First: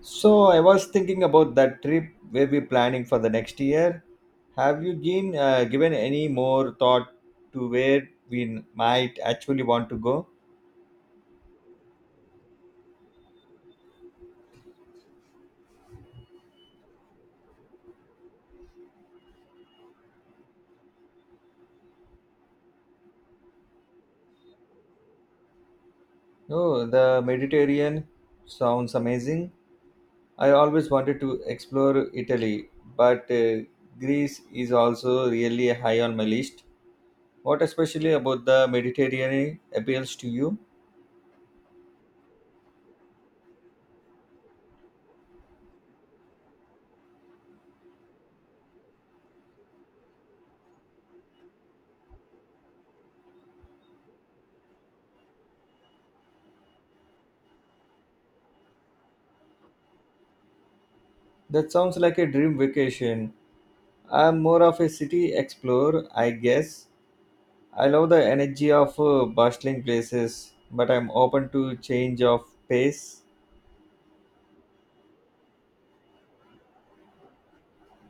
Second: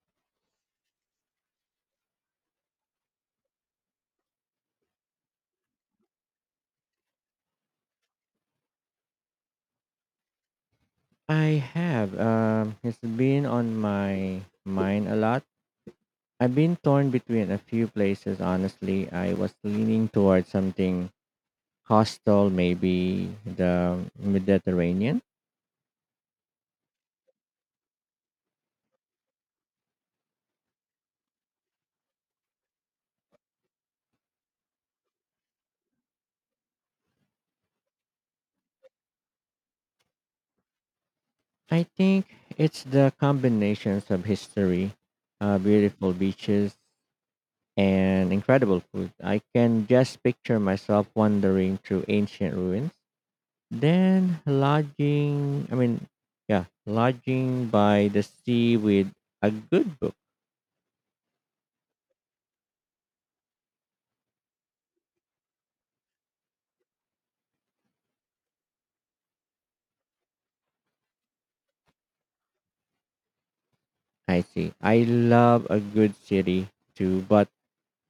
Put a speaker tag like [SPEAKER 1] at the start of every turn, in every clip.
[SPEAKER 1] So I was thinking about that trip we'll be planning for the next year. Have you been given any more thought to where we might actually want to go?
[SPEAKER 2] I have. It's been on my mind a lot. I've been torn between a few places, honestly. I was leaning towards something hostile, maybe the Mediterranean.
[SPEAKER 1] Oh, the Mediterranean sounds amazing. I always wanted to explore Italy, but Greece is also really high on my list. What especially about the Mediterranean appeals to you?
[SPEAKER 2] I think it's the combinations of history, beautiful beaches, and incredible food. I can just picture myself wandering through ancient ruins. Then lodging, I mean, yeah, lodging by the sea with a good book.
[SPEAKER 1] That sounds like a dream vacation. I'm more of a city explorer, I guess I love the energy of bustling places, but I'm open to change of pace.
[SPEAKER 2] I see. I love a good city too, but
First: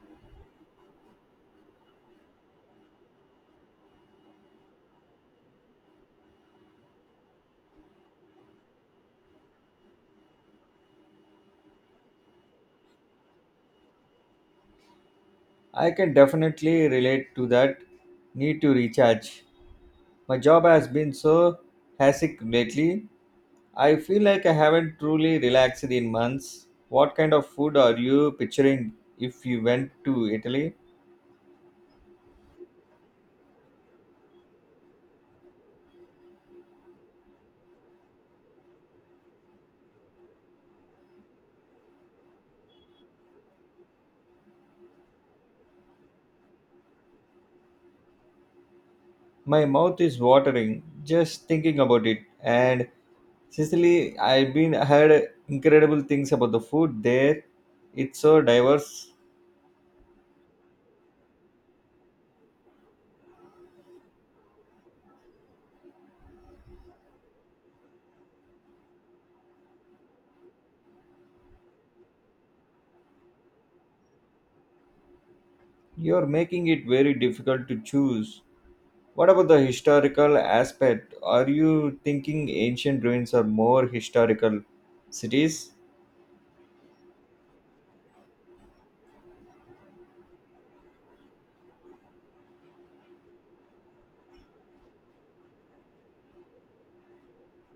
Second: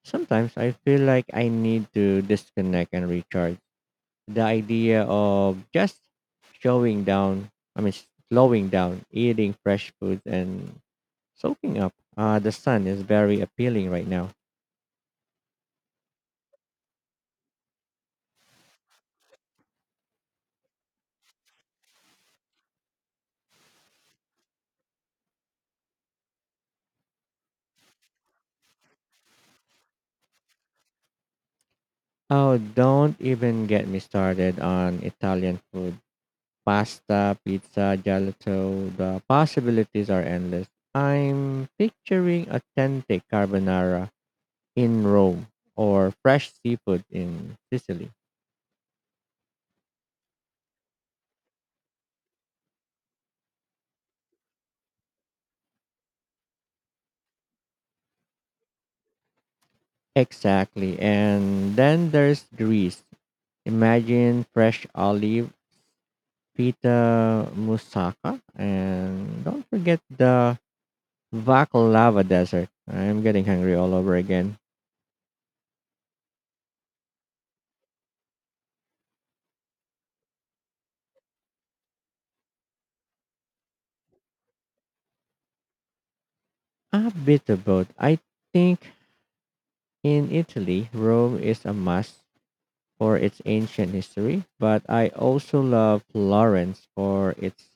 [SPEAKER 2] sometimes I feel like I need to disconnect and recharge. The idea of just I mean, slowing down, eating fresh food and soaking up the sun is very appealing right now.
[SPEAKER 1] I can definitely relate to that need to recharge. My job has been so hectic lately. I feel like I haven't truly relaxed in months. What kind of food are you picturing if you went to Italy?
[SPEAKER 2] Oh, don't even get me started on Italian food. Pasta, pizza, gelato, the possibilities are endless. I'm picturing authentic carbonara in Rome or fresh seafood in Sicily.
[SPEAKER 1] My mouth is watering just thinking about it. And Sicily, I've been heard incredible things about the food there. It's so diverse.
[SPEAKER 2] Exactly. And then there's Greece. Imagine fresh olive, pita moussaka, and don't forget the Baklava Desert. I'm getting hungry all over again.
[SPEAKER 1] You're making it very difficult to choose. What about the historical aspect? Are you thinking ancient ruins are more historical cities?
[SPEAKER 2] A bit of both. I think in Italy, Rome is a must, for its ancient history, but I also love Florence for its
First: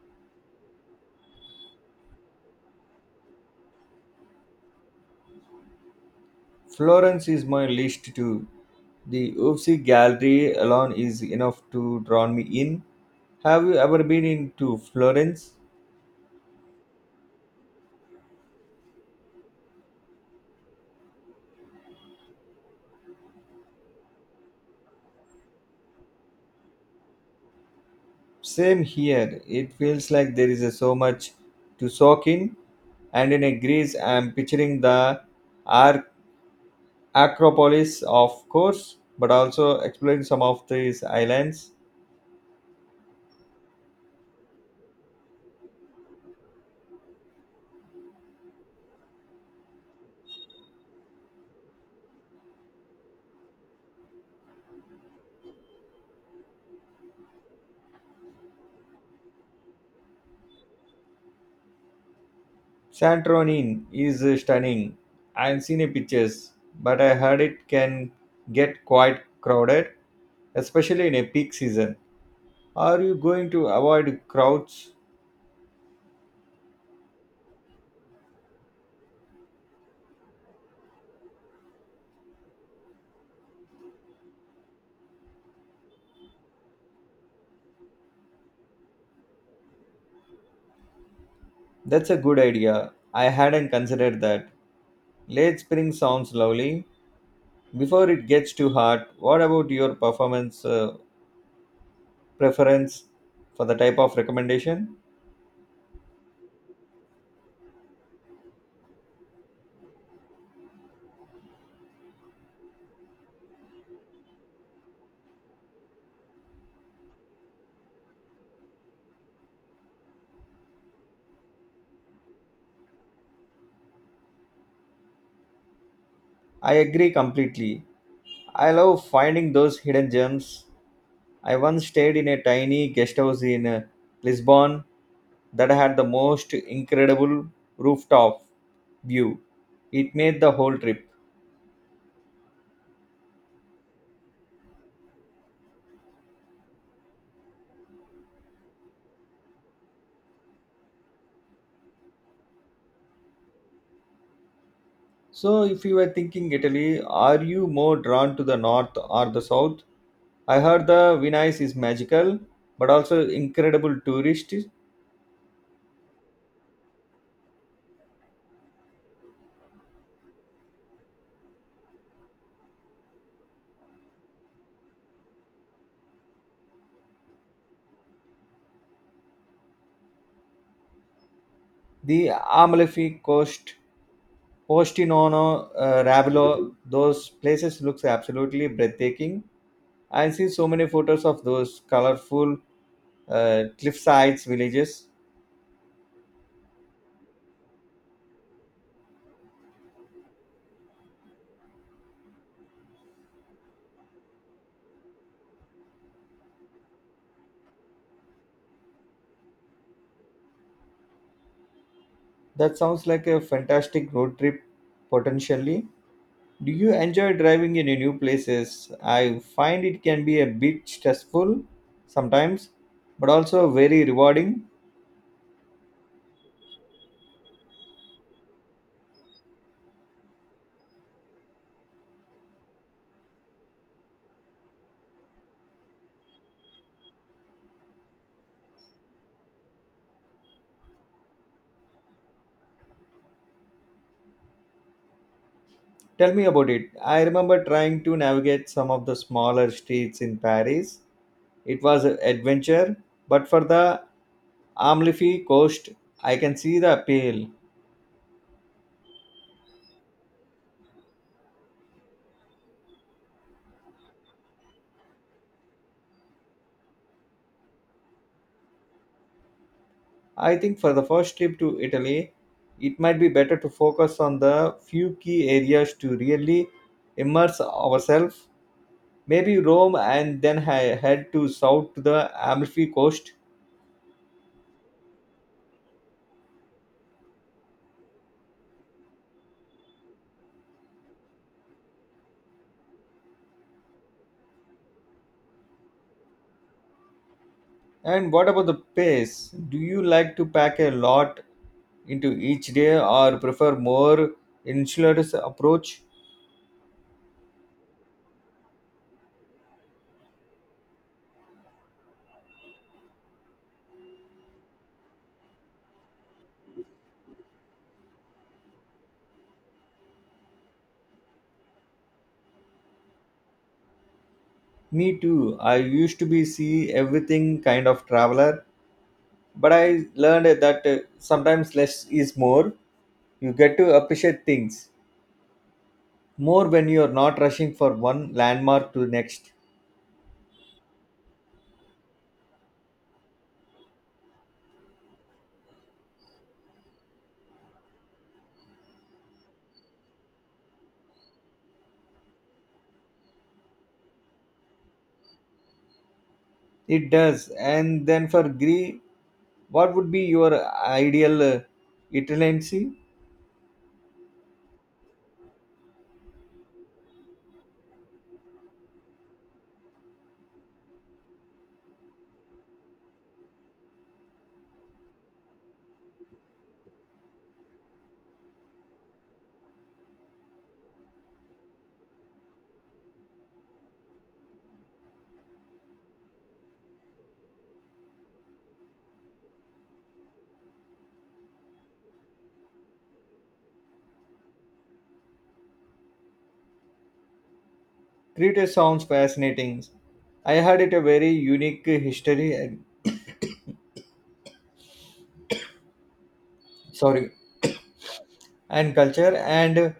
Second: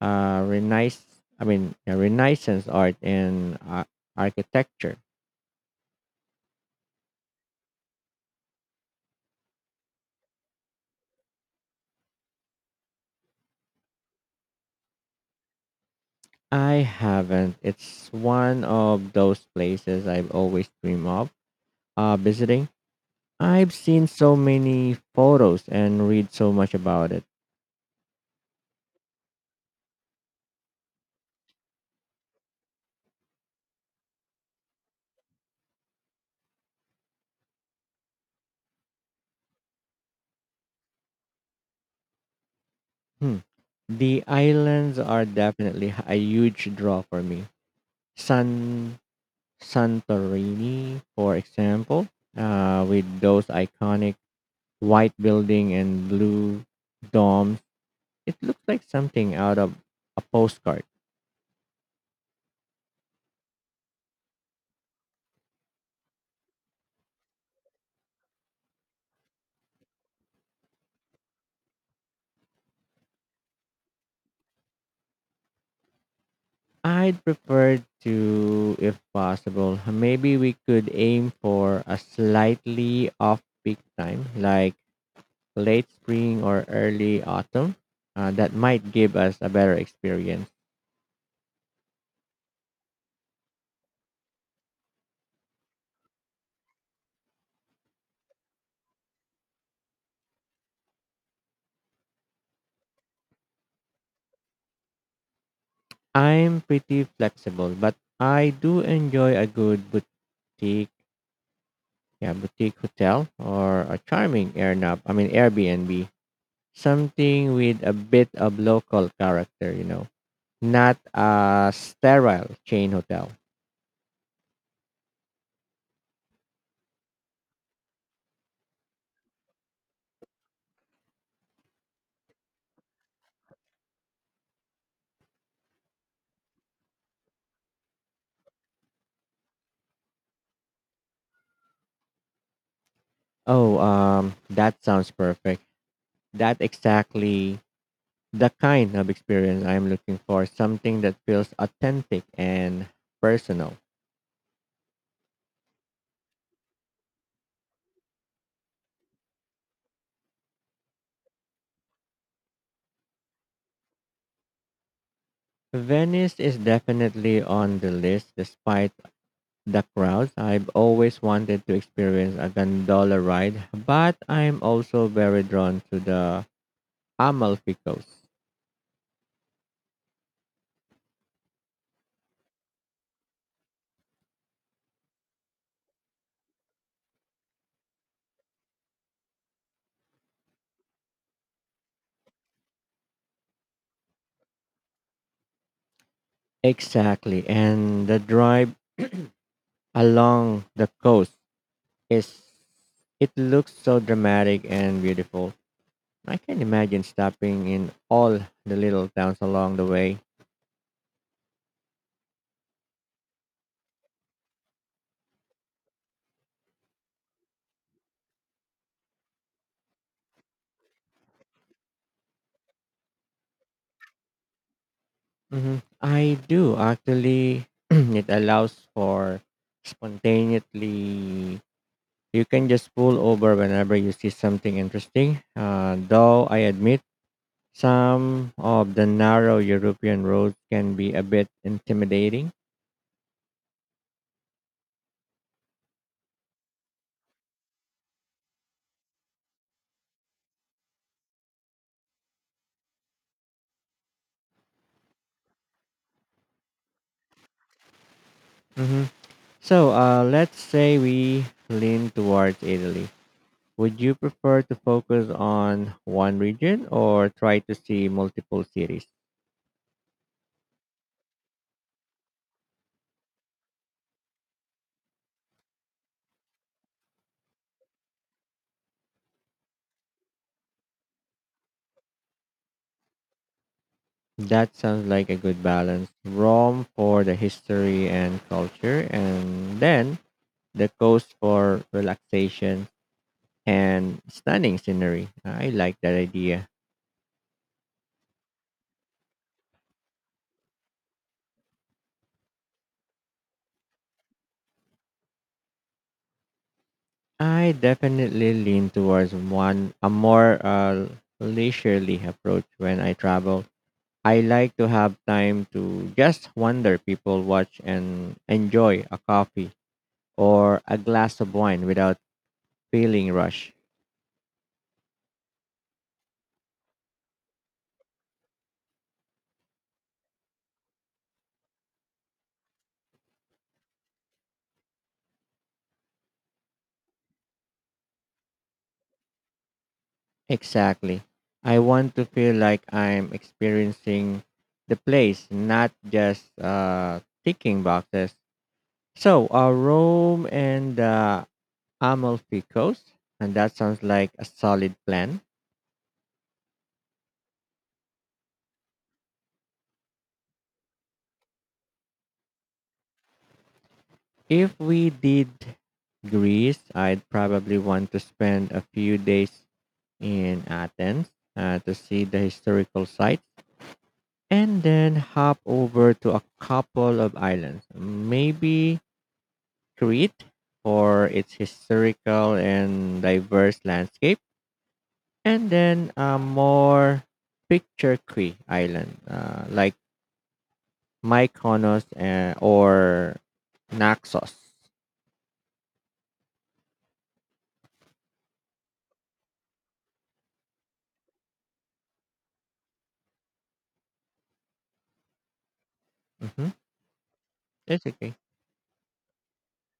[SPEAKER 2] renaissance. I mean, Renaissance art and architecture.
[SPEAKER 1] Florence is my list too. The Uffizi Gallery alone is enough to draw me in. Have you ever been into Florence?
[SPEAKER 2] I haven't. It's one of those places I've always dreamed of visiting. I've seen so many photos and read so much about it.
[SPEAKER 1] Same here. It feels like there is a so much to soak in. And in a Greece, I'm picturing the Acropolis, of course, but also exploring some of these islands.
[SPEAKER 2] Hmm. The islands are definitely a huge draw for me. San Santorini, for example, with those iconic white building and blue domes, it looks like something out of a postcard.
[SPEAKER 1] Santorini is stunning. I've seen a pictures, but I heard it can get quite crowded, especially in a peak season. Are you going to avoid crowds?
[SPEAKER 2] I'd prefer to, if possible, maybe we could aim for a slightly off peak time, like late spring or early autumn. That might give us a better experience.
[SPEAKER 1] That's a good idea. I hadn't considered that. Late spring sounds lovely. Before it gets too hot, what about your performance preference for the type of recommendation?
[SPEAKER 2] I'm pretty flexible, but I do enjoy a good boutique, yeah, boutique hotel or a charming airnap. I mean Airbnb, something with a bit of local character, not a sterile chain hotel.
[SPEAKER 1] I agree completely. I love finding those hidden gems. I once stayed in a tiny guest house in Lisbon that had the most incredible rooftop view. It made the whole trip.
[SPEAKER 2] Oh, that sounds perfect. That exactly the kind of experience I'm looking for. Something that feels authentic and personal.
[SPEAKER 1] So, if you were thinking Italy, are you more drawn to the north or the south? I heard the Venice is magical but also incredible tourist.
[SPEAKER 2] Venice is definitely on the list, despite the crowds. I've always wanted to experience a gondola ride, but I'm also very drawn to the Amalfi Coast.
[SPEAKER 1] The Amalfi Coast Postinono, Ravello, those places looks absolutely breathtaking. I see so many photos of those colorful cliff sides, villages.
[SPEAKER 2] Exactly, and the drive along the coast is it looks so dramatic and beautiful. I can imagine stopping in all the little towns along the way.
[SPEAKER 1] That sounds like a fantastic road trip potentially. Do you enjoy driving in new places? I find it can be a bit stressful sometimes, but also very rewarding.
[SPEAKER 2] I do actually. It allows for spontaneously. You can just pull over whenever you see something interesting. Though I admit, some of the narrow European roads can be a bit intimidating.
[SPEAKER 1] Tell me about it. I remember trying to navigate some of the smaller streets in Paris. It was an adventure, but for the Amalfi Coast, I can see the appeal.
[SPEAKER 2] hmm So let's say we lean towards Italy. Would you prefer to focus on one region or try to see multiple cities?
[SPEAKER 1] I think for the first trip to Italy, it might be better to focus on the few key areas to really immerse ourselves. Maybe Rome and then head to south to the Amalfi Coast.
[SPEAKER 2] That sounds like a good balance. Rome for the history and culture, and then the coast for relaxation and stunning scenery. I like that idea.
[SPEAKER 1] And what about the pace? Do you like to pack a lot into each day or prefer more insular approach?
[SPEAKER 2] I definitely lean towards one a more leisurely approach when I travel. I like to have time to just wander, people watch, and enjoy a coffee or a glass of wine without feeling rushed.
[SPEAKER 1] Me too. I used to be see everything kind of traveler, but I learned that sometimes less is more. You get to appreciate things more when you are not rushing for one landmark to next.
[SPEAKER 2] Exactly. I want to feel like I'm experiencing the place, not just ticking boxes. So, Rome and Amalfi Coast, and that sounds like a solid plan.
[SPEAKER 1] It does, and then for gree, what would be your ideal itinerancy?
[SPEAKER 2] If we did Greece, I'd probably want to spend a few days in Athens to see the historical sites and then hop over to a couple of islands, maybe Crete for its historical and diverse landscape, and then a more picturesque island like Mykonos or Naxos.
[SPEAKER 1] Crete sounds fascinating. I heard it a very unique history and
[SPEAKER 2] Hmm.
[SPEAKER 1] sorry
[SPEAKER 2] It's okay.
[SPEAKER 1] and culture and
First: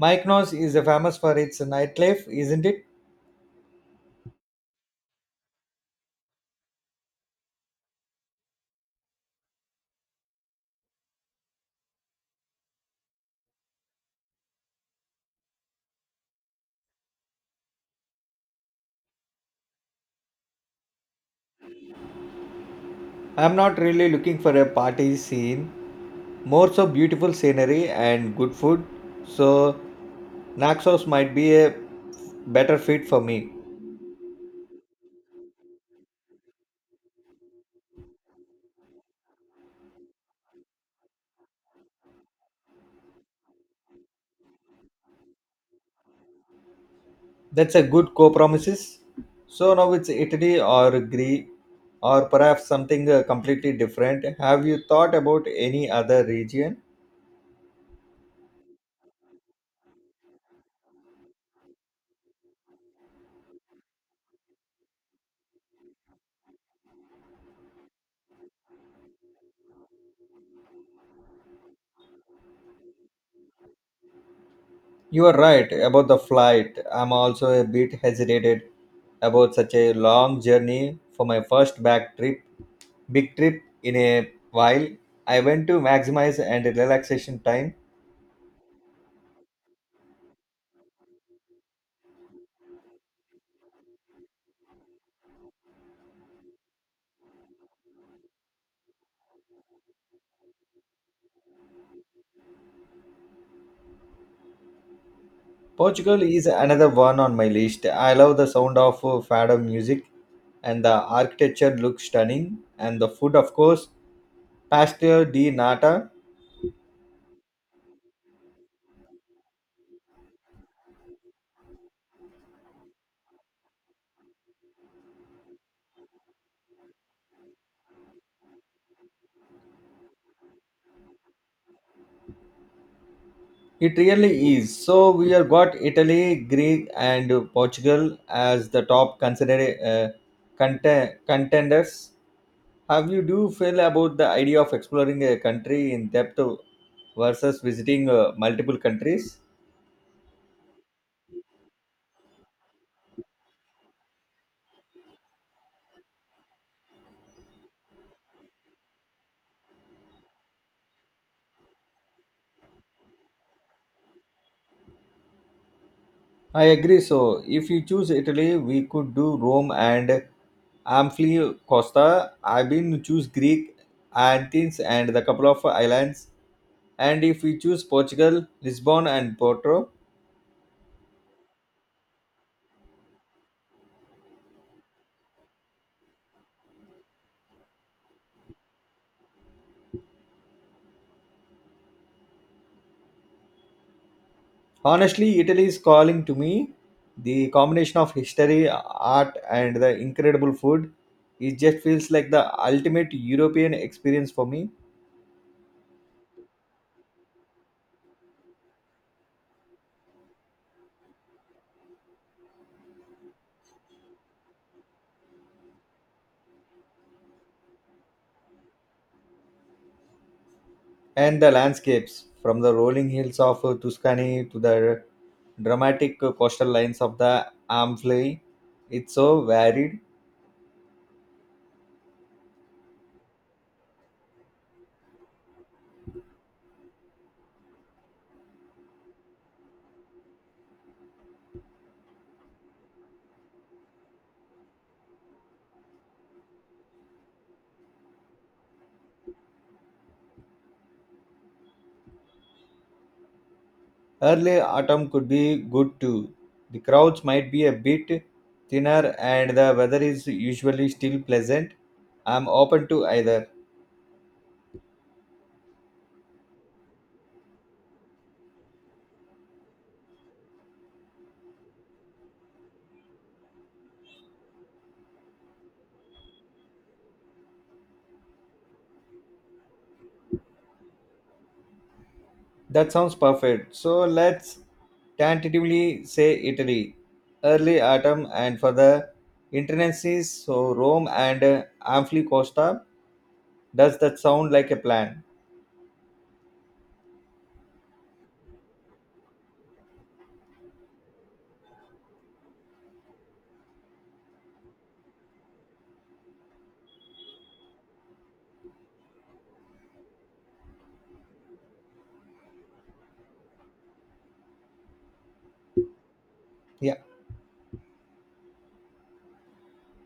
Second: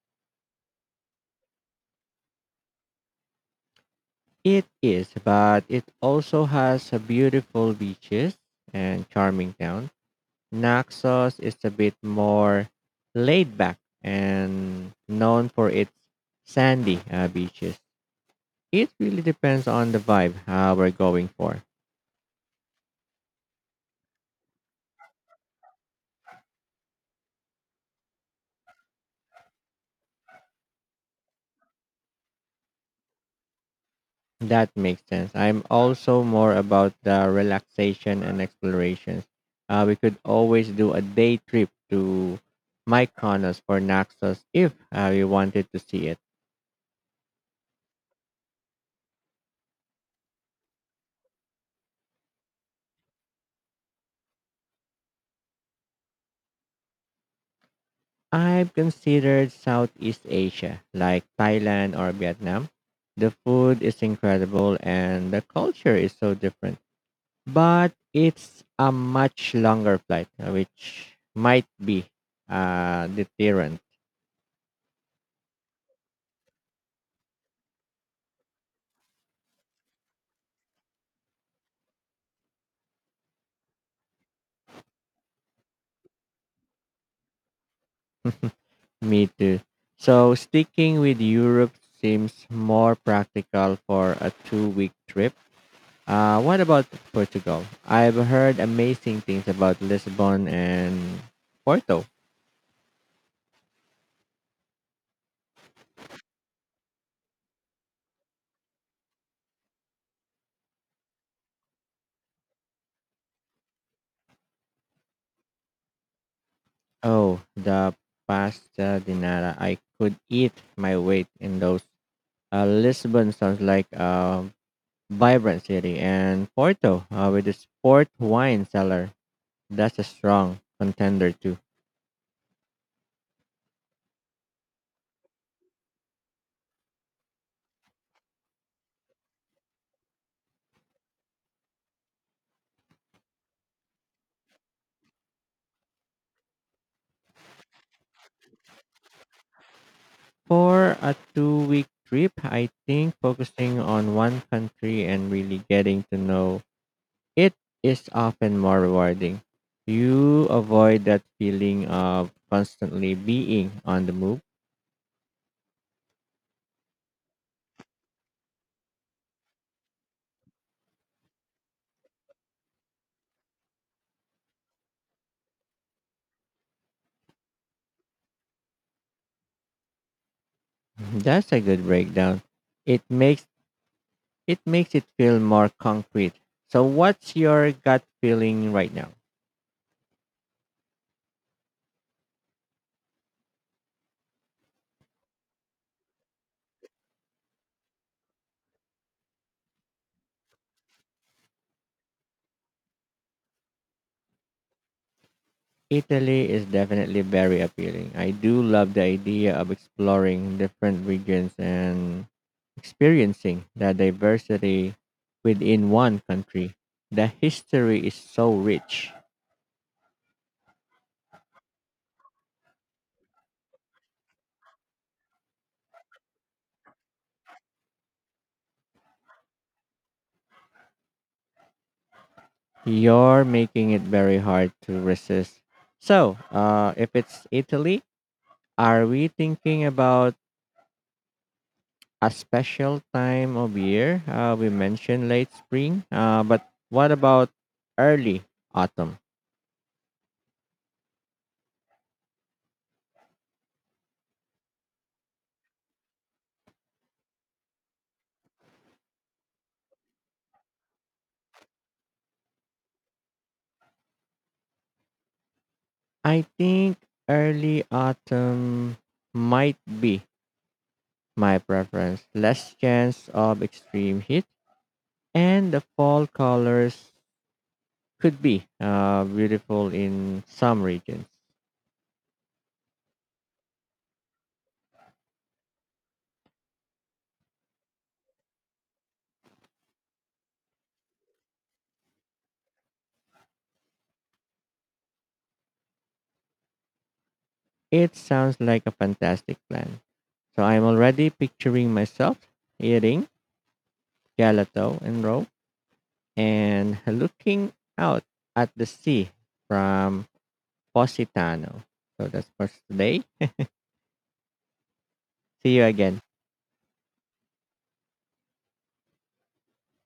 [SPEAKER 1] mykonos is famous for its nightlife, isn't it?
[SPEAKER 2] It is, but it also has a beautiful beaches and charming town. Naxos is a bit more laid back and known for its sandy beaches. It really depends on the vibe we're going for.
[SPEAKER 1] I'm not really looking for a party scene, more so beautiful scenery and good food. So Naxos might be a better fit for me.
[SPEAKER 2] That makes sense. I'm also more about the relaxation and explorations. We could always do a day trip to Mykonos or Naxos if we wanted to see it.
[SPEAKER 1] That's a good co-promises. So now it's Italy or Greece, or perhaps something completely different. Have you thought about any other region?
[SPEAKER 2] I've considered Southeast Asia, like Thailand or Vietnam. The food is incredible and the culture is so different. But it's a much longer flight, which might be a deterrent.
[SPEAKER 1] You are right about the flight. I'm also a bit hesitated about such a long journey for my first back trip, big trip in a while. I went to maximize and relaxation time.
[SPEAKER 2] Me too. So sticking with Europe seems more practical for a two-week trip. What about Portugal? I've heard amazing things about Lisbon and Porto.
[SPEAKER 1] Portugal is another one on my list. I love the sound of fado music, and the architecture looks stunning, and the food, of course, pasta di nata.
[SPEAKER 2] Oh, the pasta di nata. I could eat my weight in those. Lisbon sounds like a vibrant city, and Porto with its port wine cellar, that's a strong contender too.
[SPEAKER 1] It really is. So we have got Italy, Greece, and Portugal as the top consider uh, contenders. Have you do feel about the idea of exploring a country in depth versus visiting multiple countries?
[SPEAKER 2] For a 2-week trip, I think focusing on one country and really getting to know it is often more rewarding. You avoid that feeling of constantly being on the move.
[SPEAKER 1] I agree. So, if you choose Italy, we could do Rome and Amphi Costa. I've been choose Greek Athens and the couple of islands. And if we choose Portugal, Lisbon and Porto.
[SPEAKER 2] Mhm, that's a good breakdown. It makes it makes it feel more concrete. So what's your gut feeling right now?
[SPEAKER 1] Honestly, Italy is calling to me. The combination of history, art, and the incredible food, it just feels like the ultimate European experience for me.
[SPEAKER 2] Italy is definitely very appealing. I do love the idea of exploring different regions and experiencing the diversity within one country. The history is so rich.
[SPEAKER 1] And the landscapes, from the rolling hills of Tuscany to the dramatic coastal lines of the Amphi, it's so varied.
[SPEAKER 2] You're making it very hard to resist. So, if it's Italy, are we thinking about a special time of year? We mentioned late spring, but what about early autumn?
[SPEAKER 1] Early autumn could be good too. The crowds might be a bit thinner, and the weather is usually still pleasant. I'm open to either.
[SPEAKER 2] I think early autumn might be my preference. Less chance of extreme heat and the fall colors could be beautiful in some regions.
[SPEAKER 1] That sounds perfect. So let's tentatively say Italy, early autumn, and for the internacies, so Rome and Amphicosta. Does that sound like a plan?
[SPEAKER 2] It sounds like a fantastic plan. So I'm already picturing myself eating gelato and roe and looking out at the sea from Positano. So that's for today. See you again.
[SPEAKER 1] Yeah.